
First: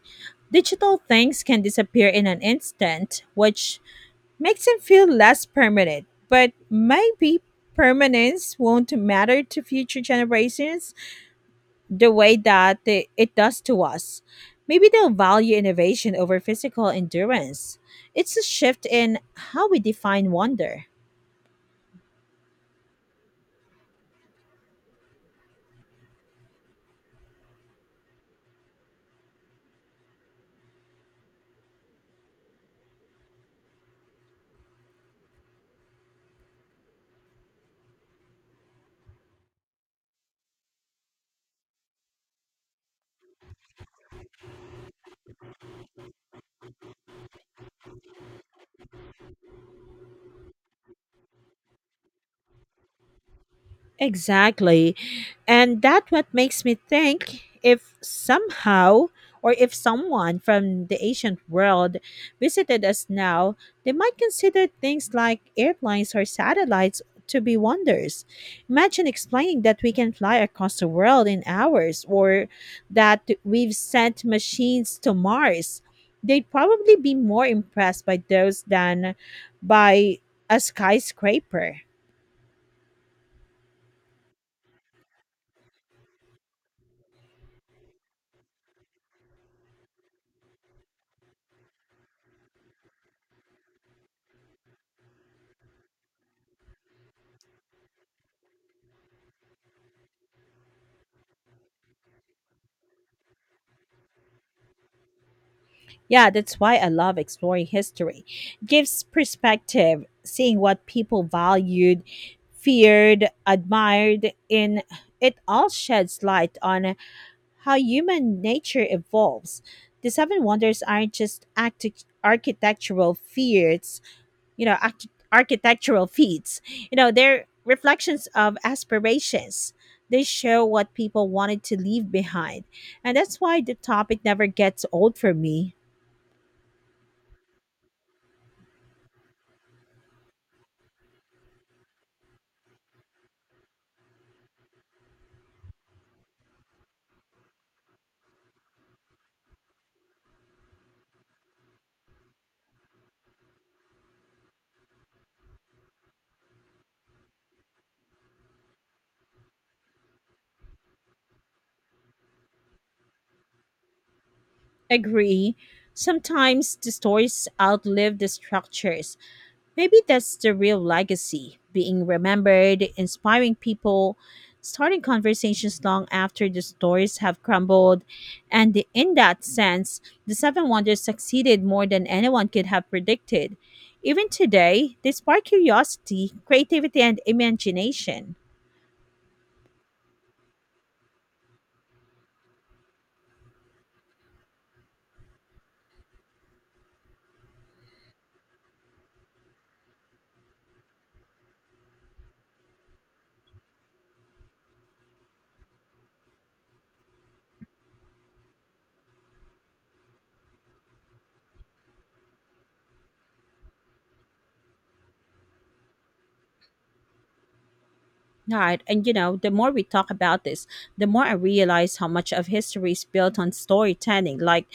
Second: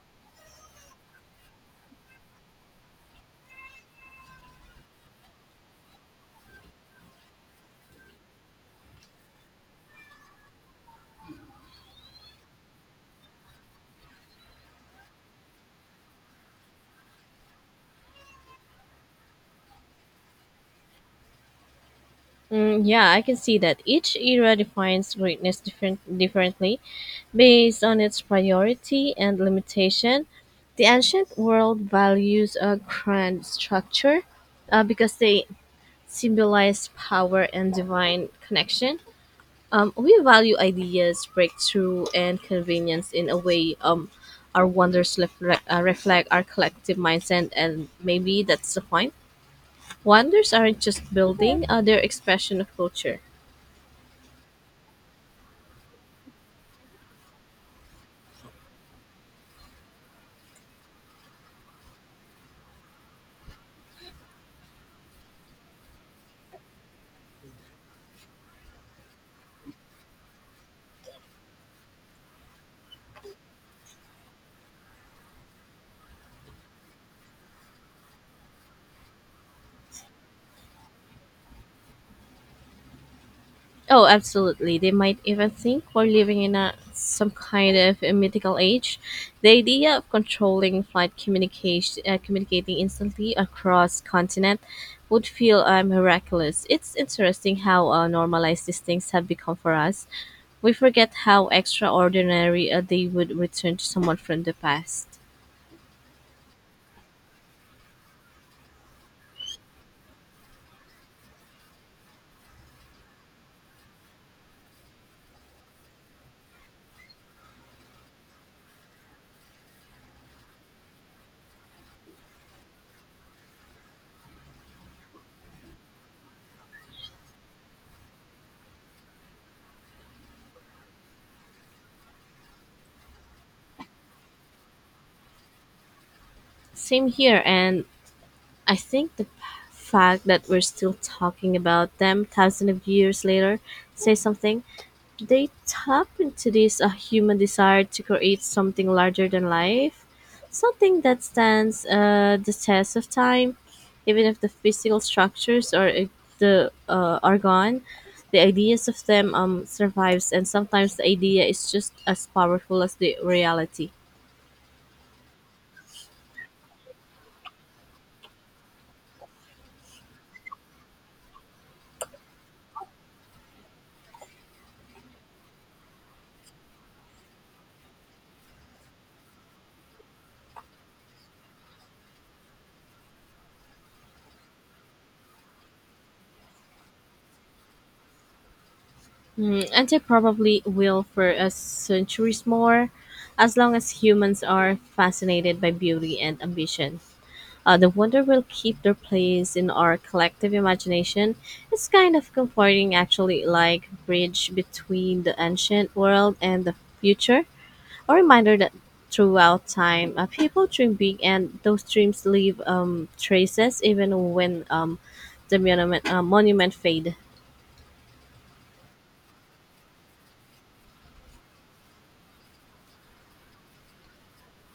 Digital things can disappear in an instant, which makes them feel less permanent. But maybe permanence won't matter to future generations the way that it does to us. Maybe they'll value innovation over physical endurance. It's a shift in how we define wonder. Yeah, I can see that each era defines greatness differently based on its priority and limitation. The ancient world values a grand structure because they symbolize power and divine connection. We value ideas, breakthrough, and convenience in a way our wonders reflect reflect our collective mindset, and maybe that's the point. Wonders aren't just building, they're expression of culture. Exactly. And that what makes me think if somehow or if someone from the ancient world visited us now, they might consider things like airplanes or satellites to be wonders. Imagine explaining that we can fly across the world in hours or that we've sent machines to Mars. They'd probably be more impressed by those than by a skyscraper. Oh, absolutely. They might even think we're living in a some kind of a mythical age. The idea of controlling flight communication, communicating instantly across continent, would feel miraculous. It's interesting how normalized these things have become for us. We forget how extraordinary they would return to someone from the past. Yeah, that's why I love exploring history. It gives perspective, seeing what people valued, feared, admired, and it all sheds light on how human nature evolves. The Seven Wonders aren't just architectural feats, you know, arch- architectural feats. You know, they're reflections of aspirations. They show what people wanted to leave behind. And that's why the topic never gets old for me. Same here, and I think fact that we're still talking about them thousands of years later says something. They tap into this human desire to create something larger than life, something that stands the test of time, even if the physical structures or if the are gone. The ideas of them survives, and sometimes the idea is just as powerful as the reality. Agree. Sometimes the stories outlive the structures. Maybe that's the real legacy being remembered, inspiring people, starting conversations long after the stories have crumbled. In that sense, the Seven Wonders succeeded more than anyone could have predicted. Even today, they spark curiosity, creativity, and imagination. Mm, and they probably will for centuries more, as long as humans are fascinated by beauty and ambition. The wonder will keep their place in our collective imagination. It's kind of comforting, actually, like bridge between the ancient world and the future. A reminder that throughout time, people dream big, and those dreams leave traces, even when the monument fade. All right. And you know, the more we talk about this, the more I realize how much of history is built on storytelling. Like,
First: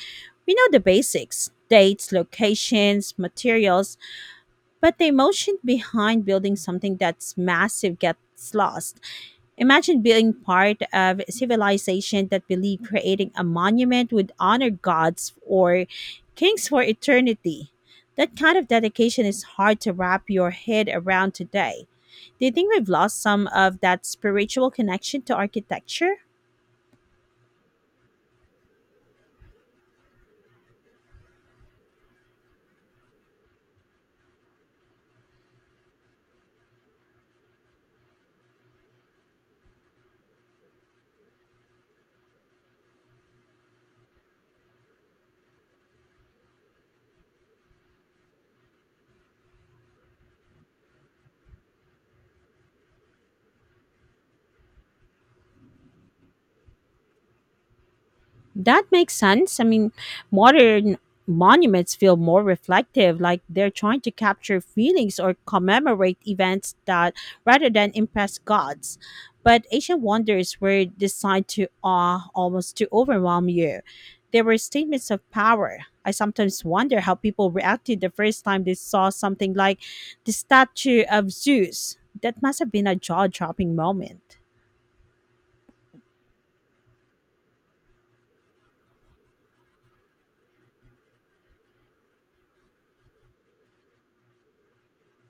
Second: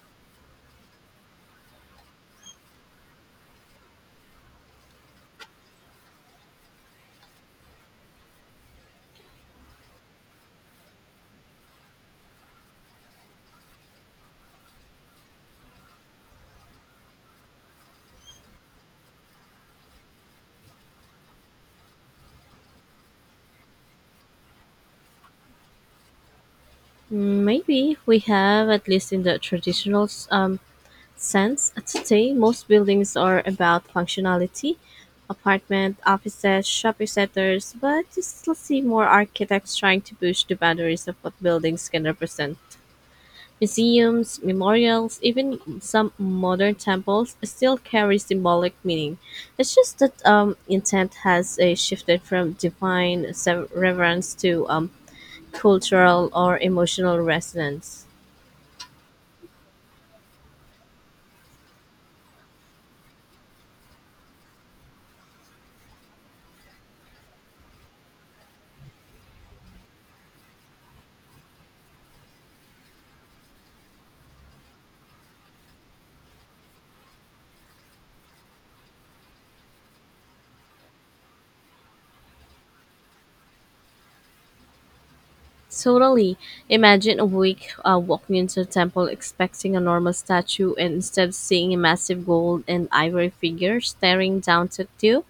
we know the basics, dates, locations, materials, but the emotion behind building something that's massive gets lost. Imagine being part of a civilization that believed creating a monument would honor gods or kings for eternity. That kind of dedication is hard to wrap your head around today. Do you think we've lost some of that spiritual connection to architecture? Mm, maybe we have, at least in the traditional sense. Today most buildings are about functionality: apartment, offices, shopping centers, but you still see more architects trying to push the boundaries of what buildings can represent. Museums, memorials, even some modern temples still carry symbolic meaning. It's just that intent has shifted from reverence to cultural or emotional resonance. That makes sense. I mean, modern monuments feel more reflective, like they're trying to capture feelings or commemorate events that rather than impress gods. But ancient wonders were designed to awe, almost to overwhelm you. They were statements of power. I sometimes wonder how people reacted the first time they saw something like the statue of Zeus. That must have been a jaw dropping moment. Totally. Imagine a week walking into a temple expecting a normal statue and instead seeing a massive gold and ivory figure staring down at you.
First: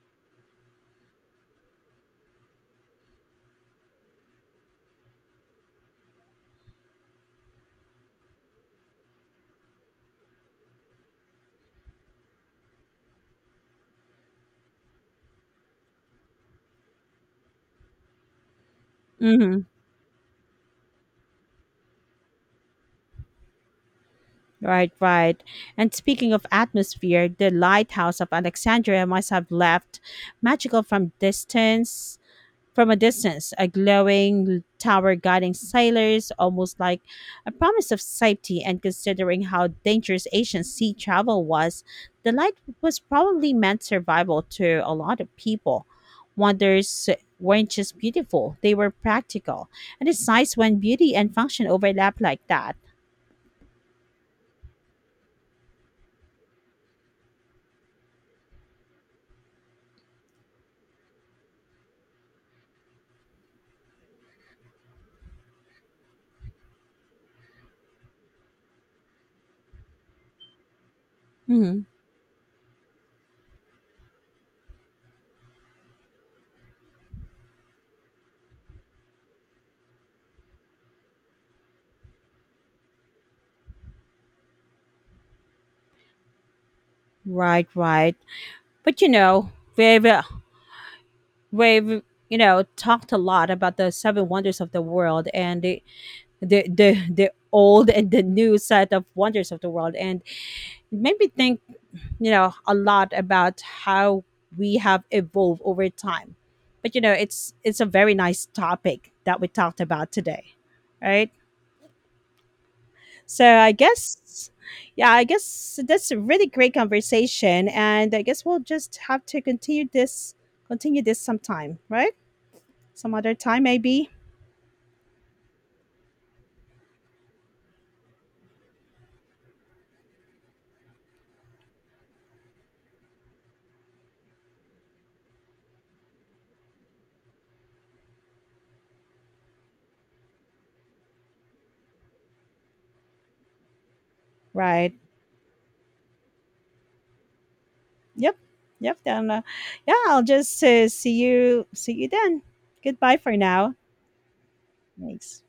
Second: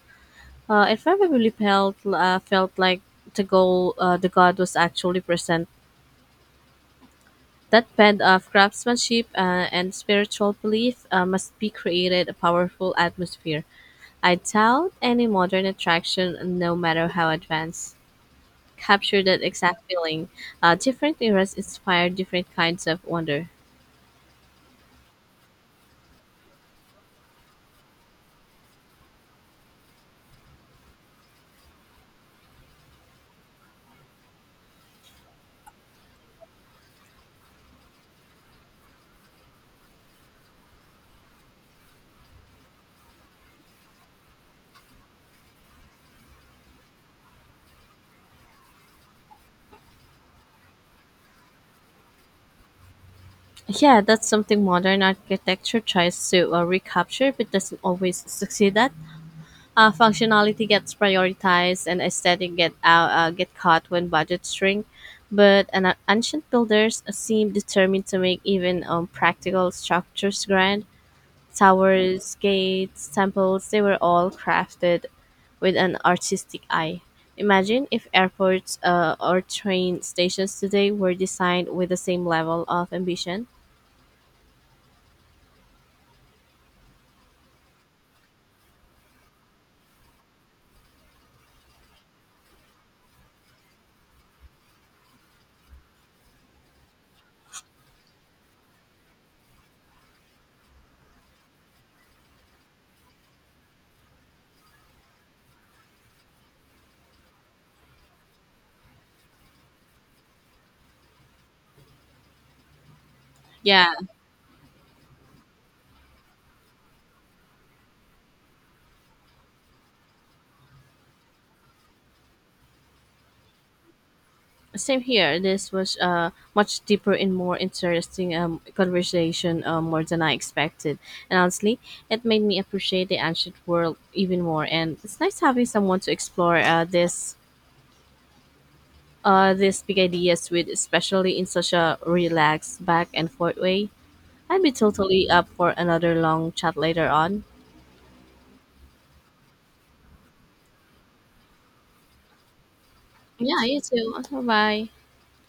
It probably felt like the goal the god was actually present. That band of craftsmanship and spiritual belief must be created a powerful atmosphere. I doubt any modern attraction, no matter how advanced, capture that Hmm. exact feeling. Different eras inspire different kinds of wonder. Right, right. And speaking of atmosphere, the lighthouse of Alexandria must have left magical from distance. From a distance, a glowing tower guiding sailors, almost like a promise of safety. And considering how dangerous Asian sea travel was, the light was probably meant survival to a lot of people. Wonders weren't just beautiful, they were practical. And it's nice when beauty and function overlap like that. Yeah, that's something modern architecture tries to recapture but doesn't always succeed at. Functionality gets prioritized and aesthetic get caught when budgets shrink. But ancient builders seem determined to make even practical structures grand. Hmm. Towers, gates, temples, they were all crafted with an artistic eye. Imagine if airports or train stations today were designed with the same level of ambition. Right, right. But you know, we've, we've, you know, talked a lot about the seven wonders of the world, and the old and the new set of wonders of the world, and it made me think, you know, a lot about how we have evolved over time. But you know, it's a very nice topic that we talked about today, right? So I Yeah, guess, yeah, I guess that's a really great conversation, and I guess we'll just have to continue this sometime, right? Some other time maybe. same here. This was much deeper and more interesting conversation more than I expected. And honestly, it made me appreciate the ancient world even more. And it's nice having someone to explore this these big ideas with, especially in such a relaxed back and forth way. I'd be Right. totally up for another long chat later on. Yep. Yep. Then, yeah, I'll just See you then. Goodbye for Yeah, now. you too. Bye bye. Thanks.